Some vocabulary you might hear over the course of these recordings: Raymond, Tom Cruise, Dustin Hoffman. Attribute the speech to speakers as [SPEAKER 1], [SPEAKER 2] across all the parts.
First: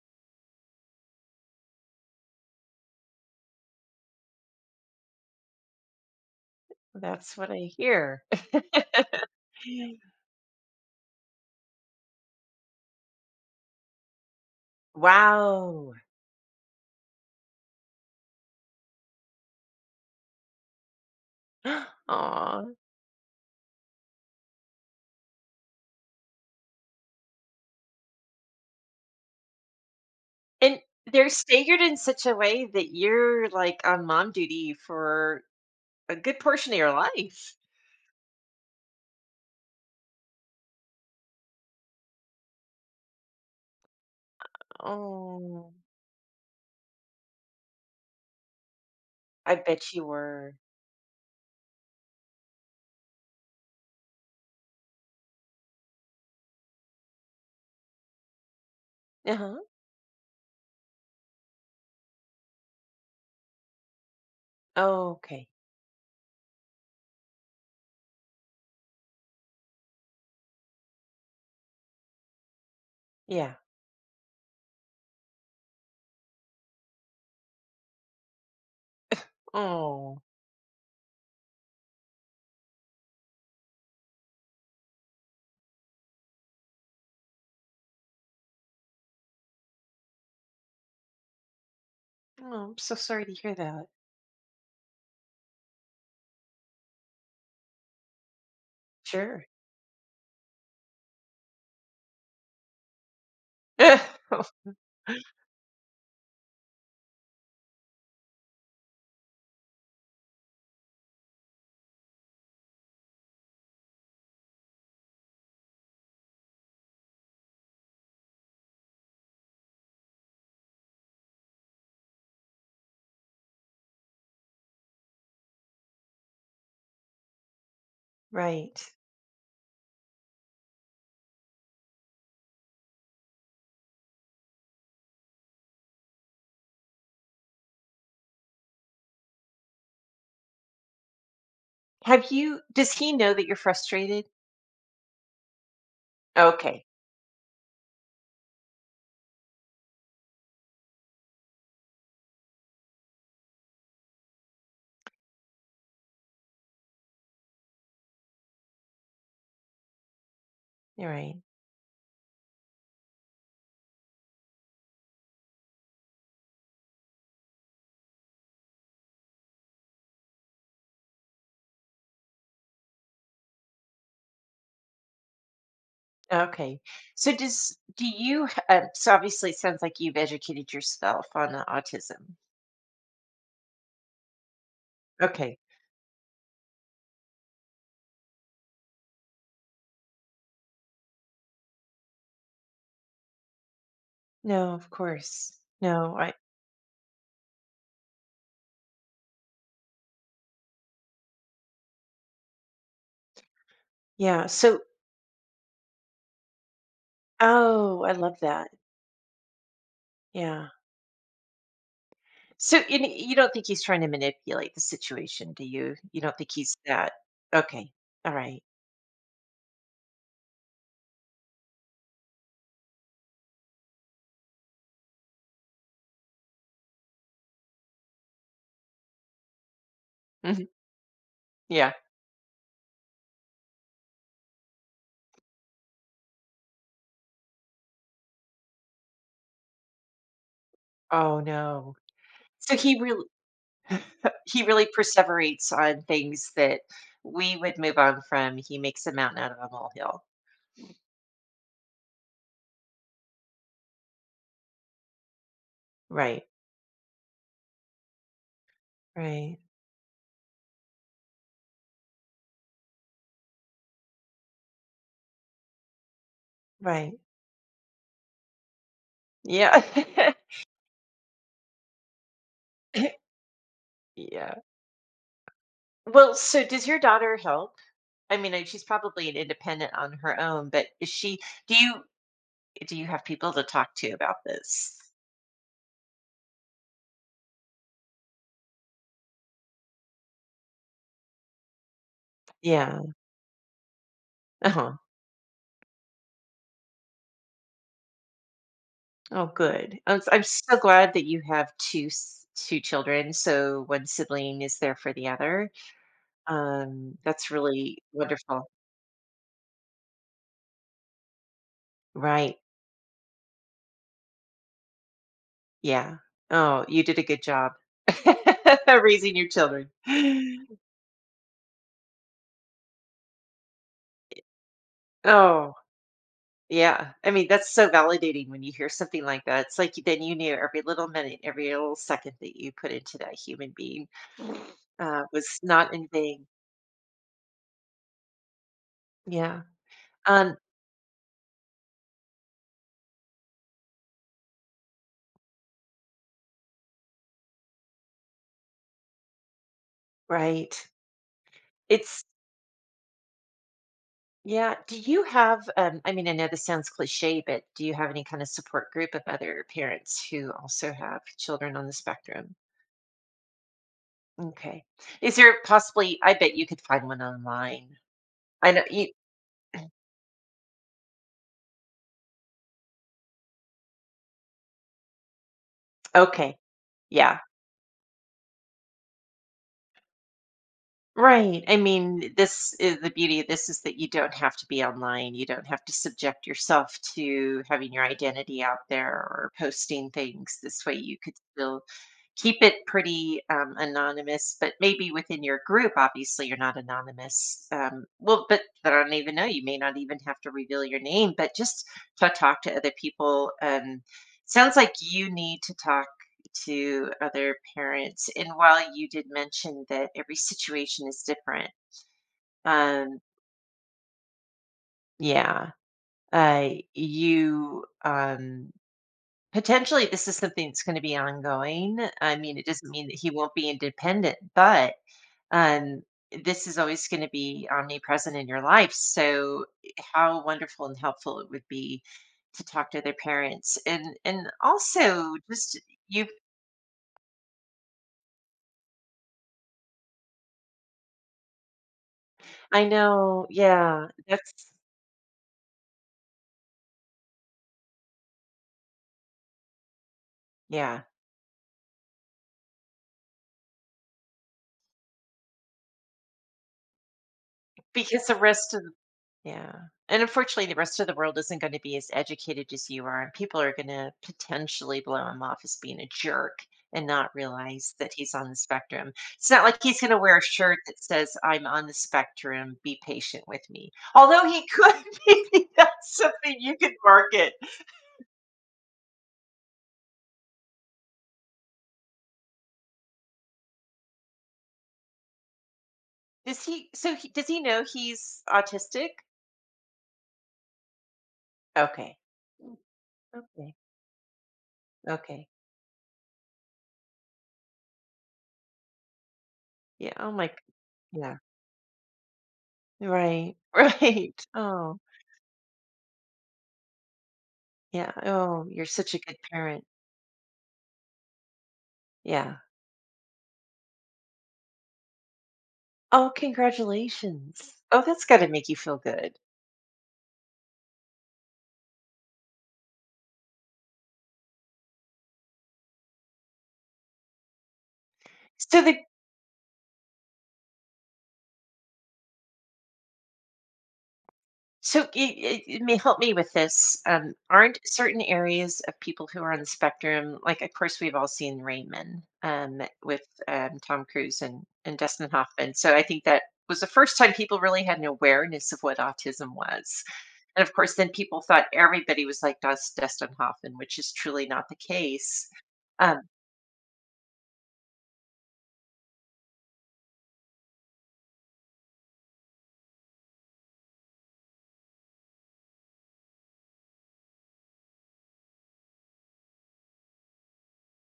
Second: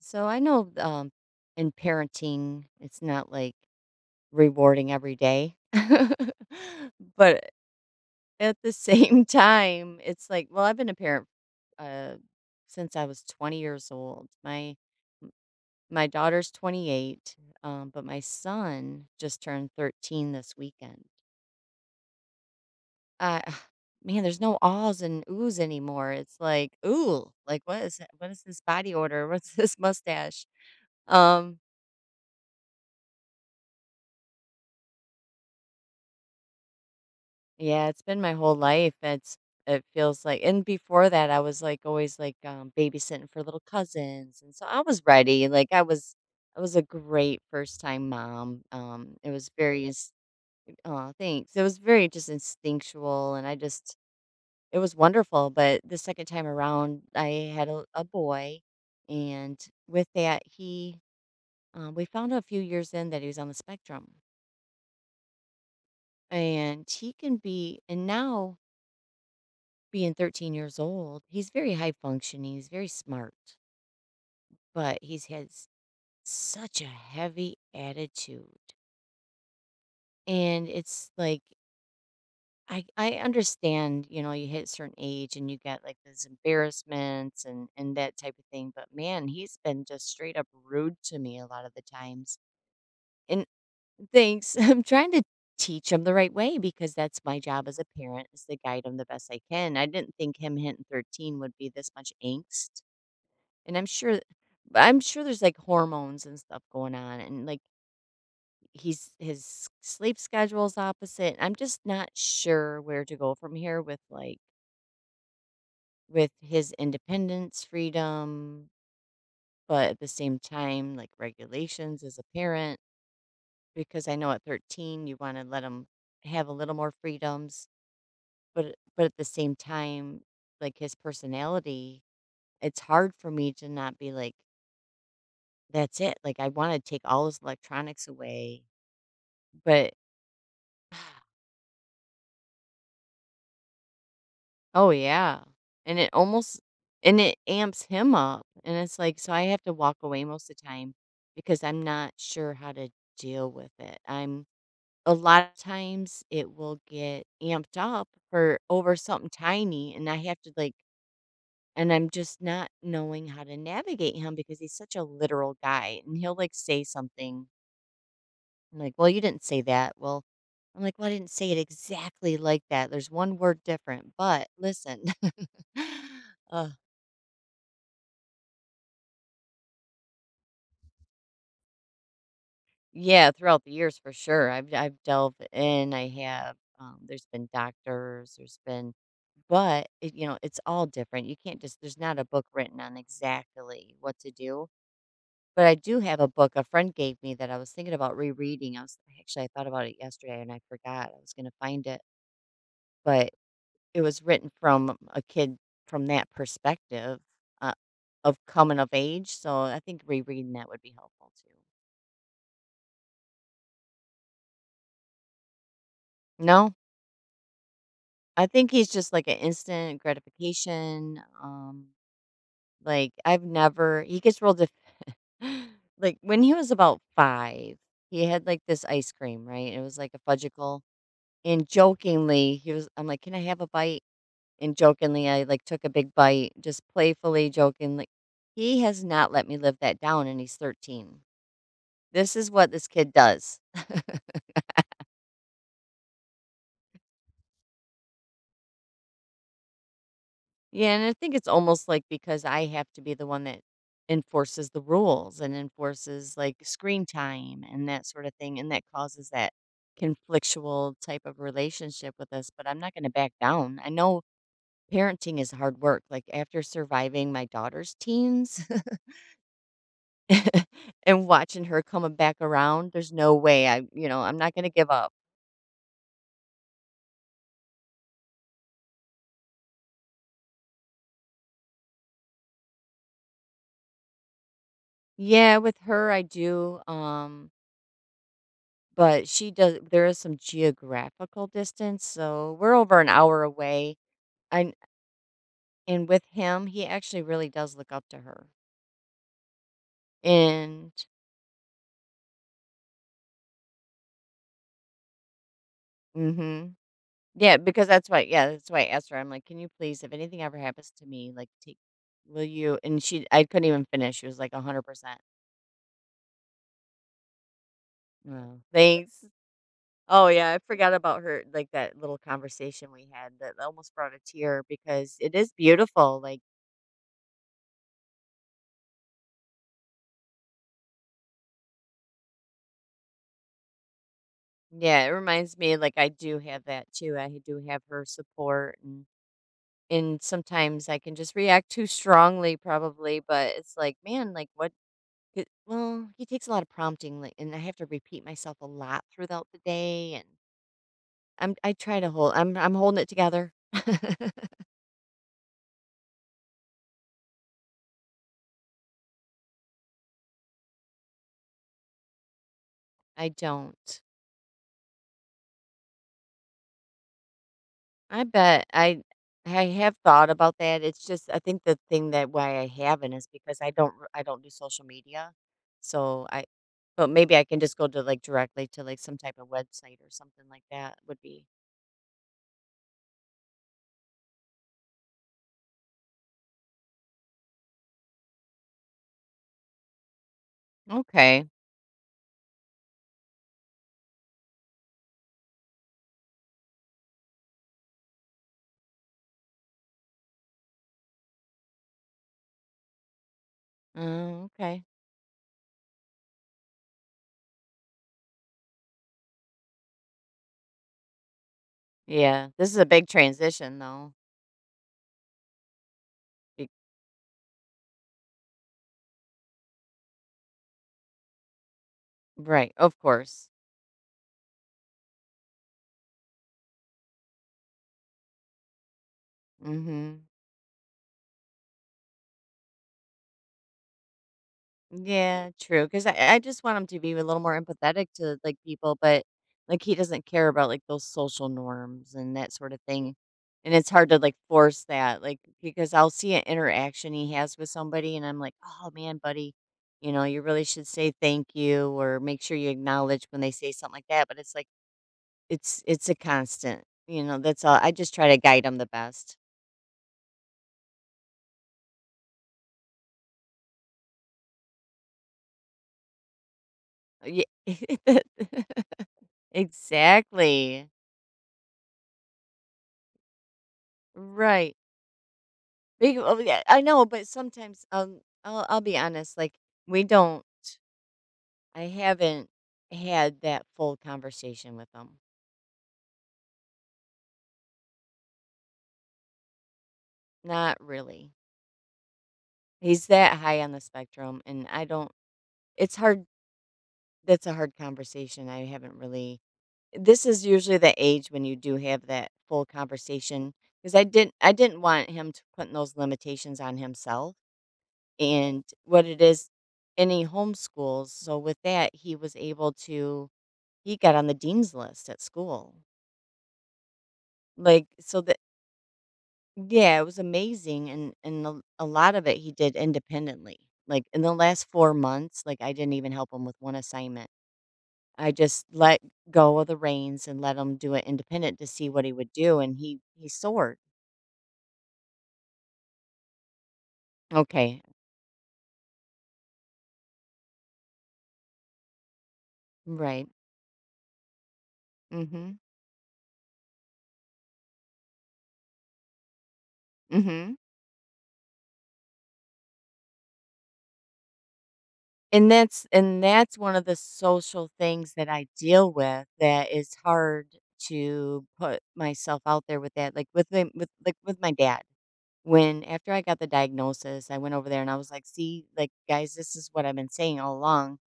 [SPEAKER 1] So I know In parenting, it's not like rewarding every day.
[SPEAKER 2] That's
[SPEAKER 1] But
[SPEAKER 2] what I hear.
[SPEAKER 1] at the same time, it's like, well, I've been a parent uh, since I was 20 years old. M-
[SPEAKER 2] Wow.
[SPEAKER 1] my daughter's 28, but my son just turned 13 this weekend.
[SPEAKER 2] Aw.
[SPEAKER 1] Uh, Man, there's no ahs and oohs anymore. It's like, ooh, like what is that? What is this body odor? What's this mustache?
[SPEAKER 2] And They're
[SPEAKER 1] Um,
[SPEAKER 2] staggered in such a way that you're, like, on mom duty for a good portion of your life.
[SPEAKER 1] Yeah, it's been my whole life. It feels like, and before that I was like always like babysitting for little cousins. And so I was ready.
[SPEAKER 2] Oh,
[SPEAKER 1] I was a great first time mom. It was
[SPEAKER 2] I bet
[SPEAKER 1] very
[SPEAKER 2] you were.
[SPEAKER 1] oh thanks. It was very just instinctual, and I just it was wonderful. But the second time around I had a boy,
[SPEAKER 2] Uh-huh.
[SPEAKER 1] and with that he, we found out a few years in that he was on the spectrum,
[SPEAKER 2] Oh, okay.
[SPEAKER 1] and he can be, and now being 13 years old, he's very high functioning, he's very
[SPEAKER 2] Yeah.
[SPEAKER 1] smart, but he's has such a heavy attitude.
[SPEAKER 2] Oh.
[SPEAKER 1] And it's like I understand, you know, you hit a certain age and you get like those embarrassments and that type of thing, but man, he's been just straight up rude to me a lot of the times.
[SPEAKER 2] Oh, I'm so sorry to
[SPEAKER 1] And
[SPEAKER 2] hear that.
[SPEAKER 1] thanks. I'm trying to teach him the right way, because that's my job as a parent, is to guide him the best I
[SPEAKER 2] Sure.
[SPEAKER 1] can. I didn't think him hitting 13 would be this much angst. And I'm sure there's, like, hormones and stuff going on, and, like, he's his sleep schedule's opposite. I'm just not sure where to go from here with, like, with his independence, freedom, but at the same time, like, regulations as a parent, because I know at 13, you wanna let him have a little more freedoms, but
[SPEAKER 2] Right.
[SPEAKER 1] at the same time, like, his personality, it's hard for me to not be like, "That's it." Like, I wanna take all his electronics away. But
[SPEAKER 2] Have you Does he know that you're frustrated?
[SPEAKER 1] oh, yeah, and it almost
[SPEAKER 2] Okay.
[SPEAKER 1] and it amps him up, and it's like, so I have to walk away most of the time because I'm not sure how to deal with it. I'm A lot of times it will get amped up for over something tiny, and I have to like,
[SPEAKER 2] All right.
[SPEAKER 1] and I'm just not knowing how to navigate him because he's such a literal guy, and he'll like say something. I'm like, "Well, you didn't say that." Well, I'm like, "Well, I didn't say it exactly like that. There's one word different, but listen." uh,
[SPEAKER 2] Okay. So does do you h- so obviously it sounds like you've educated yourself on autism.
[SPEAKER 1] yeah, throughout the years for sure. I've delved
[SPEAKER 2] Okay.
[SPEAKER 1] in. I have. There's been doctors. There's been, but it, you know, it's all different. You can't just. There's not a book written on exactly what to do.
[SPEAKER 2] No, of course.
[SPEAKER 1] But I do
[SPEAKER 2] No,
[SPEAKER 1] have a
[SPEAKER 2] I
[SPEAKER 1] book a friend gave me that I was thinking about rereading. I was actually I thought about it yesterday, and I forgot I was going to find it, but it was
[SPEAKER 2] yeah.
[SPEAKER 1] written from a kid, from that perspective, uh,
[SPEAKER 2] Oh, I
[SPEAKER 1] of
[SPEAKER 2] love that.
[SPEAKER 1] coming of age, so I think rereading that
[SPEAKER 2] Yeah.
[SPEAKER 1] would be helpful too.
[SPEAKER 2] You don't think he's trying to manipulate the situation, do you? You don't think
[SPEAKER 1] No,
[SPEAKER 2] he's that. Okay. All
[SPEAKER 1] I
[SPEAKER 2] right.
[SPEAKER 1] think he's just like an instant gratification, like, I've never he gets real def. Like, when he was about 5, he had, like, this ice cream, right? It was like a
[SPEAKER 2] Mhm.
[SPEAKER 1] fudgicle, and
[SPEAKER 2] Yeah.
[SPEAKER 1] jokingly, he was I'm like, "Can I have a bite?" And jokingly, I, like, took a big bite, just playfully, jokingly. He has not let me live that down, and he's 13.
[SPEAKER 2] Oh no.
[SPEAKER 1] This is what
[SPEAKER 2] So
[SPEAKER 1] this
[SPEAKER 2] he
[SPEAKER 1] kid
[SPEAKER 2] really
[SPEAKER 1] does.
[SPEAKER 2] perseverates on things that we would move on from. He makes a mountain out of a molehill.
[SPEAKER 1] Yeah, and I think it's almost like, because I have to be the one that enforces the rules and enforces
[SPEAKER 2] Right.
[SPEAKER 1] like screen time and that sort of thing. And that causes that
[SPEAKER 2] Right.
[SPEAKER 1] conflictual type of relationship with us. But I'm not going to back down. I know parenting is hard work. Like after
[SPEAKER 2] Right.
[SPEAKER 1] surviving my daughter's teens
[SPEAKER 2] Yeah.
[SPEAKER 1] and watching her coming back around, there's no way I, you know, I'm not
[SPEAKER 2] Yeah.
[SPEAKER 1] going to give up.
[SPEAKER 2] Well, so does your daughter help? I mean, she's probably an independent on her own, but is she do you do you have people to talk to about this?
[SPEAKER 1] Yeah, with her, I do. But she does there is some geographical distance, so we're over
[SPEAKER 2] Yeah.
[SPEAKER 1] an hour away, and
[SPEAKER 2] Uh-huh.
[SPEAKER 1] with him, he actually really does look up to her.
[SPEAKER 2] Oh, good. I'm so
[SPEAKER 1] And
[SPEAKER 2] glad that you have 2 s 2 children, so one sibling is there for the other.
[SPEAKER 1] mhm,
[SPEAKER 2] That's
[SPEAKER 1] yeah, because
[SPEAKER 2] really
[SPEAKER 1] that's why, yeah,
[SPEAKER 2] wonderful.
[SPEAKER 1] that's why I asked her. I'm like, can you please, if anything ever happens to me, like take, will
[SPEAKER 2] Right.
[SPEAKER 1] you? And she I couldn't even finish. She was like 100%.
[SPEAKER 2] Yeah. Oh, you did a good job
[SPEAKER 1] Wow. Thanks.
[SPEAKER 2] raising your children.
[SPEAKER 1] Oh yeah, I forgot about her, like that little conversation we had, that almost brought a tear, because it is
[SPEAKER 2] Oh.
[SPEAKER 1] beautiful, like,
[SPEAKER 2] Yeah, I mean, that's so validating when you hear something like that. It's like then you knew every little minute, every little second that you put into that human being
[SPEAKER 1] yeah, it reminds
[SPEAKER 2] was
[SPEAKER 1] me,
[SPEAKER 2] not
[SPEAKER 1] like
[SPEAKER 2] in
[SPEAKER 1] I do
[SPEAKER 2] vain.
[SPEAKER 1] have that too. I do have her support. And
[SPEAKER 2] Yeah. Um,
[SPEAKER 1] sometimes I can just react too strongly probably, but it's like, man, like what, well, he takes a lot of prompting, like, and I have to repeat myself a lot throughout the day, and
[SPEAKER 2] right.
[SPEAKER 1] I try to
[SPEAKER 2] It's,
[SPEAKER 1] hold, I'm holding it together.
[SPEAKER 2] yeah. Do you have, I mean, I know this sounds cliche, but do you have any kind of support group of other parents who also have children on the spectrum?
[SPEAKER 1] I don't.
[SPEAKER 2] Okay. Is there possibly, I bet you could find one online.
[SPEAKER 1] I bet
[SPEAKER 2] I know you,
[SPEAKER 1] I have thought about that. It's just, I think the thing that why I haven't is because I don't do social media. So I
[SPEAKER 2] okay.
[SPEAKER 1] But maybe
[SPEAKER 2] Yeah.
[SPEAKER 1] I can just go to like directly to like some type of website or something like that would be
[SPEAKER 2] Right. I mean, this is the beauty of this is that you don't have to be online. You don't have to subject yourself to having your identity out there or posting things. This way you could
[SPEAKER 1] okay.
[SPEAKER 2] still keep it pretty anonymous, but maybe within your group, obviously you're not anonymous. But I don't even know. You may not even have to reveal your name, but just to talk to other people.
[SPEAKER 1] Mm,
[SPEAKER 2] Sounds
[SPEAKER 1] okay.
[SPEAKER 2] like you need to talk to other parents. And while you did mention that every situation is different,
[SPEAKER 1] Yeah. This is a big
[SPEAKER 2] um,
[SPEAKER 1] transition though.
[SPEAKER 2] yeah,
[SPEAKER 1] Be-
[SPEAKER 2] you potentially this is something that's going to be ongoing. I mean, it
[SPEAKER 1] right,
[SPEAKER 2] doesn't
[SPEAKER 1] of
[SPEAKER 2] mean that he
[SPEAKER 1] course.
[SPEAKER 2] won't be independent, but um, this is always going to be omnipresent in your life. So,
[SPEAKER 1] Mhm.
[SPEAKER 2] how wonderful and helpful it would be to talk to their parents and also
[SPEAKER 1] Yeah,
[SPEAKER 2] just
[SPEAKER 1] true. Cause
[SPEAKER 2] you
[SPEAKER 1] I just want him to be a little more empathetic to, like, people, but, like, he doesn't care about, like, those social norms and that sort of
[SPEAKER 2] I
[SPEAKER 1] thing,
[SPEAKER 2] know
[SPEAKER 1] and it's
[SPEAKER 2] yeah
[SPEAKER 1] hard to, like,
[SPEAKER 2] that's
[SPEAKER 1] force that, like, because I'll see an interaction he has with somebody, and I'm like, "Oh, man, buddy, you know, you really should
[SPEAKER 2] yeah.
[SPEAKER 1] say thank you or make sure you acknowledge when they say something like that," but it's like, it's a constant, you know, that's all. I just
[SPEAKER 2] Because
[SPEAKER 1] try
[SPEAKER 2] the
[SPEAKER 1] to guide
[SPEAKER 2] rest
[SPEAKER 1] him
[SPEAKER 2] of
[SPEAKER 1] the best.
[SPEAKER 2] Yeah, and unfortunately, the rest of the world isn't gonna be as educated as you are, and people are gonna potentially blow him off as being a jerk and not
[SPEAKER 1] Yeah.
[SPEAKER 2] realize that he's on the spectrum. It's not like he's gonna wear a shirt
[SPEAKER 1] Exactly.
[SPEAKER 2] that says, "I'm on the spectrum, be patient with me." Although he
[SPEAKER 1] Right.
[SPEAKER 2] could, maybe that's
[SPEAKER 1] Big Oh,
[SPEAKER 2] something
[SPEAKER 1] yeah,
[SPEAKER 2] you
[SPEAKER 1] I
[SPEAKER 2] could
[SPEAKER 1] know, but
[SPEAKER 2] market.
[SPEAKER 1] sometimes, I'll be honest, like, we don't I haven't had that full conversation with him.
[SPEAKER 2] Does he know he's autistic?
[SPEAKER 1] Not really.
[SPEAKER 2] Okay. Mm,
[SPEAKER 1] He's that high on
[SPEAKER 2] okay,
[SPEAKER 1] the spectrum, and I don't
[SPEAKER 2] okay.
[SPEAKER 1] it's hard. That's a hard conversation. I haven't really
[SPEAKER 2] Yeah,
[SPEAKER 1] This
[SPEAKER 2] oh
[SPEAKER 1] is
[SPEAKER 2] my g
[SPEAKER 1] usually the age
[SPEAKER 2] yeah.
[SPEAKER 1] when you do have that full conversation,
[SPEAKER 2] Right,
[SPEAKER 1] because
[SPEAKER 2] right.
[SPEAKER 1] I didn't
[SPEAKER 2] Oh.
[SPEAKER 1] want him to put those limitations on himself,
[SPEAKER 2] Yeah.
[SPEAKER 1] and
[SPEAKER 2] Oh, you're
[SPEAKER 1] what
[SPEAKER 2] such a
[SPEAKER 1] it
[SPEAKER 2] good
[SPEAKER 1] is
[SPEAKER 2] parent.
[SPEAKER 1] and he homeschools, so with that, he was
[SPEAKER 2] Yeah.
[SPEAKER 1] able to, he got on the dean's list at school.
[SPEAKER 2] Oh, congratulations.
[SPEAKER 1] Like,
[SPEAKER 2] Oh,
[SPEAKER 1] so
[SPEAKER 2] that's got
[SPEAKER 1] that,
[SPEAKER 2] to make you feel good.
[SPEAKER 1] yeah, it was amazing, and a lot of it he did independently. Like, in the last 4 months, like, I didn't even help him with 1 assignment. I just
[SPEAKER 2] So the
[SPEAKER 1] let go of the reins and let him do it independent to see what he would do, and he soared.
[SPEAKER 2] so it, may help me with this. Aren't
[SPEAKER 1] Okay.
[SPEAKER 2] certain areas of people who are on the spectrum, like of course we've all seen Raymond with
[SPEAKER 1] Right.
[SPEAKER 2] Tom Cruise and Dustin
[SPEAKER 1] Mhm.
[SPEAKER 2] Hoffman. So I think that was the first time people really had an awareness of what autism was.
[SPEAKER 1] Mhm.
[SPEAKER 2] And of course, then people thought everybody was like Dustin Hoffman, which is truly not the case.
[SPEAKER 1] And that's,
[SPEAKER 2] Um,
[SPEAKER 1] one of the social things that I deal with that is hard to put myself out there with, that, like, with my, with my dad. When after I got the diagnosis, I went over there and I was like, "See, like guys, this is what I've been saying all along,"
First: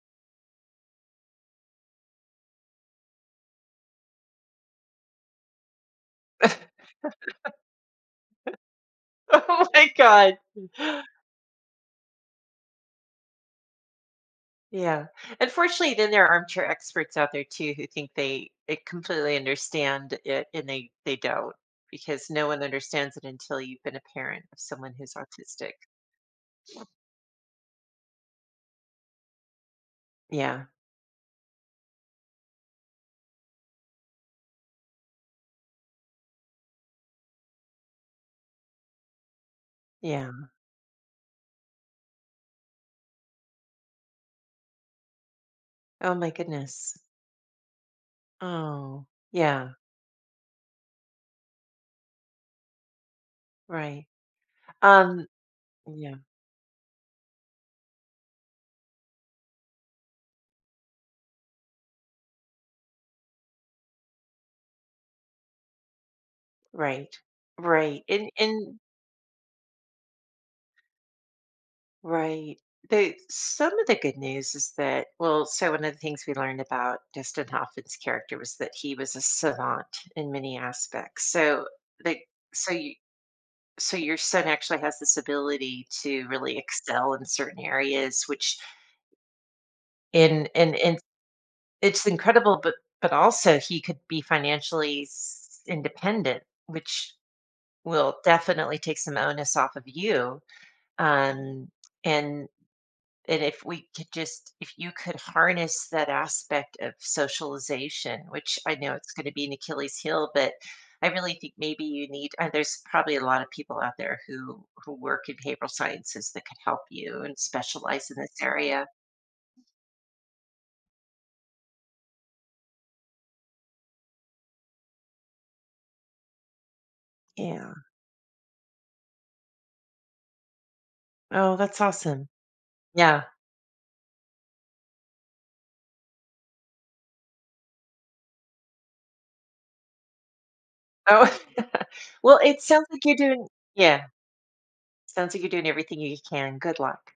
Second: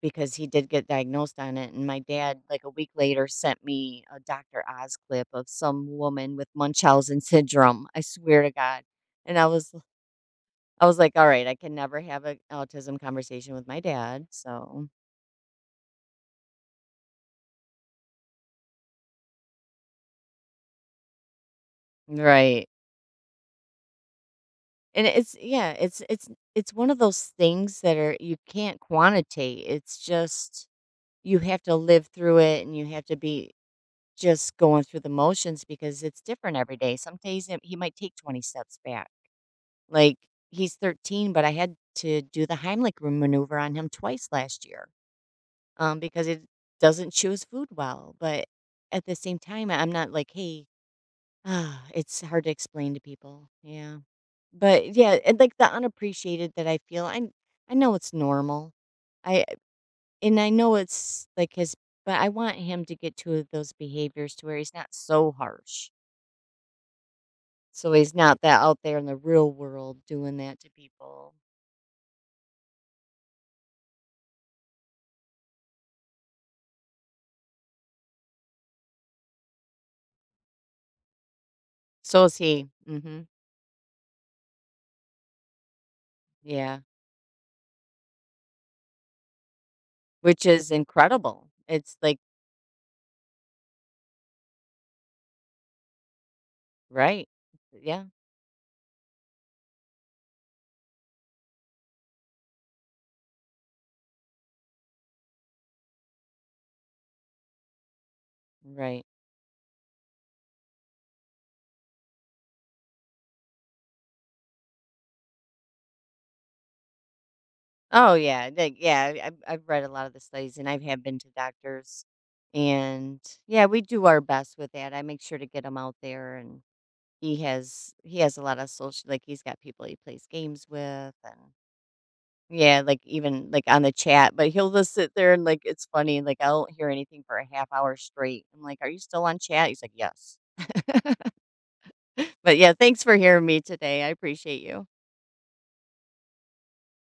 [SPEAKER 1] because he did get diagnosed on it, and my dad, like a week later, sent me a Dr. Oz clip of some woman with Munchausen syndrome. I swear to God. And
[SPEAKER 2] Oh my god.
[SPEAKER 1] I was like, "All right, I can never have an autism conversation with my dad." So,
[SPEAKER 2] Yeah. Unfortunately, then there are armchair experts out there too who think they completely understand it and they don't because no one
[SPEAKER 1] right.
[SPEAKER 2] understands it until you've been a parent of someone
[SPEAKER 1] And
[SPEAKER 2] who's
[SPEAKER 1] it's, yeah,
[SPEAKER 2] autistic.
[SPEAKER 1] it's one of those things that are, you can't quantitate. It's
[SPEAKER 2] Yeah.
[SPEAKER 1] just you have to live through it, and you have to be just going through the motions, because it's different every day. Some days it he might take 20 steps back. Like,
[SPEAKER 2] Yeah.
[SPEAKER 1] he's 13, but I had to do the Heimlich m maneuver on him twice last year,
[SPEAKER 2] Oh
[SPEAKER 1] because
[SPEAKER 2] my
[SPEAKER 1] it
[SPEAKER 2] goodness.
[SPEAKER 1] doesn't chew his food well, but
[SPEAKER 2] Oh.
[SPEAKER 1] at the same time,
[SPEAKER 2] Yeah,
[SPEAKER 1] I'm not like, "Hey." Ah, it's hard to explain to people. Yeah.
[SPEAKER 2] right.
[SPEAKER 1] But, yeah,
[SPEAKER 2] Um,
[SPEAKER 1] and, like, the
[SPEAKER 2] yeah,
[SPEAKER 1] unappreciated that I feel, I know it's normal. I I know it's, like, his, but I want him to get to those behaviors to where he's not so harsh.
[SPEAKER 2] right.
[SPEAKER 1] So
[SPEAKER 2] Right.
[SPEAKER 1] he's
[SPEAKER 2] And
[SPEAKER 1] not that
[SPEAKER 2] and
[SPEAKER 1] out there in the real world doing that to people.
[SPEAKER 2] right. The some of the good news is that well, so one of the things we learned about Dustin Hoffman's character was that he was a savant in many aspects. So like
[SPEAKER 1] So is he.
[SPEAKER 2] so you
[SPEAKER 1] Mhm.
[SPEAKER 2] so your son actually has this ability to really
[SPEAKER 1] Yeah.
[SPEAKER 2] excel in certain areas, which
[SPEAKER 1] Which
[SPEAKER 2] in
[SPEAKER 1] is
[SPEAKER 2] and
[SPEAKER 1] incredible. It's
[SPEAKER 2] it's
[SPEAKER 1] like,
[SPEAKER 2] incredible, but also he could be financially independent, which
[SPEAKER 1] right. Yeah.
[SPEAKER 2] will definitely take some onus off of you. Um, and And if we could just, if you could harness that aspect of socialization, which I know
[SPEAKER 1] Right.
[SPEAKER 2] it's going to be an Achilles heel, but I really think maybe you need, there's probably a lot of people out there who work in behavioral sciences that could help you and specialize
[SPEAKER 1] Oh
[SPEAKER 2] in this
[SPEAKER 1] yeah. Like
[SPEAKER 2] area.
[SPEAKER 1] yeah, I've read a lot of the studies, and I have been to doctors, and yeah, we do our best with that. I make sure to get him out there, and
[SPEAKER 2] Yeah.
[SPEAKER 1] he has a lot of social, like he's got people he plays games with. And
[SPEAKER 2] Oh, that's awesome.
[SPEAKER 1] yeah, like,
[SPEAKER 2] Yeah.
[SPEAKER 1] even, like, on the chat, but he'll just sit there, and, like, it's funny, like, I don't hear anything for a half hour straight. I'm like, "Are you still on chat?" He's like, "Yes."
[SPEAKER 2] Oh, well,
[SPEAKER 1] But,
[SPEAKER 2] it
[SPEAKER 1] yeah,
[SPEAKER 2] sounds like
[SPEAKER 1] thanks
[SPEAKER 2] you're
[SPEAKER 1] for
[SPEAKER 2] doing,
[SPEAKER 1] hearing me today.
[SPEAKER 2] yeah,
[SPEAKER 1] I appreciate you.
[SPEAKER 2] sounds like you're doing everything you can. Good luck.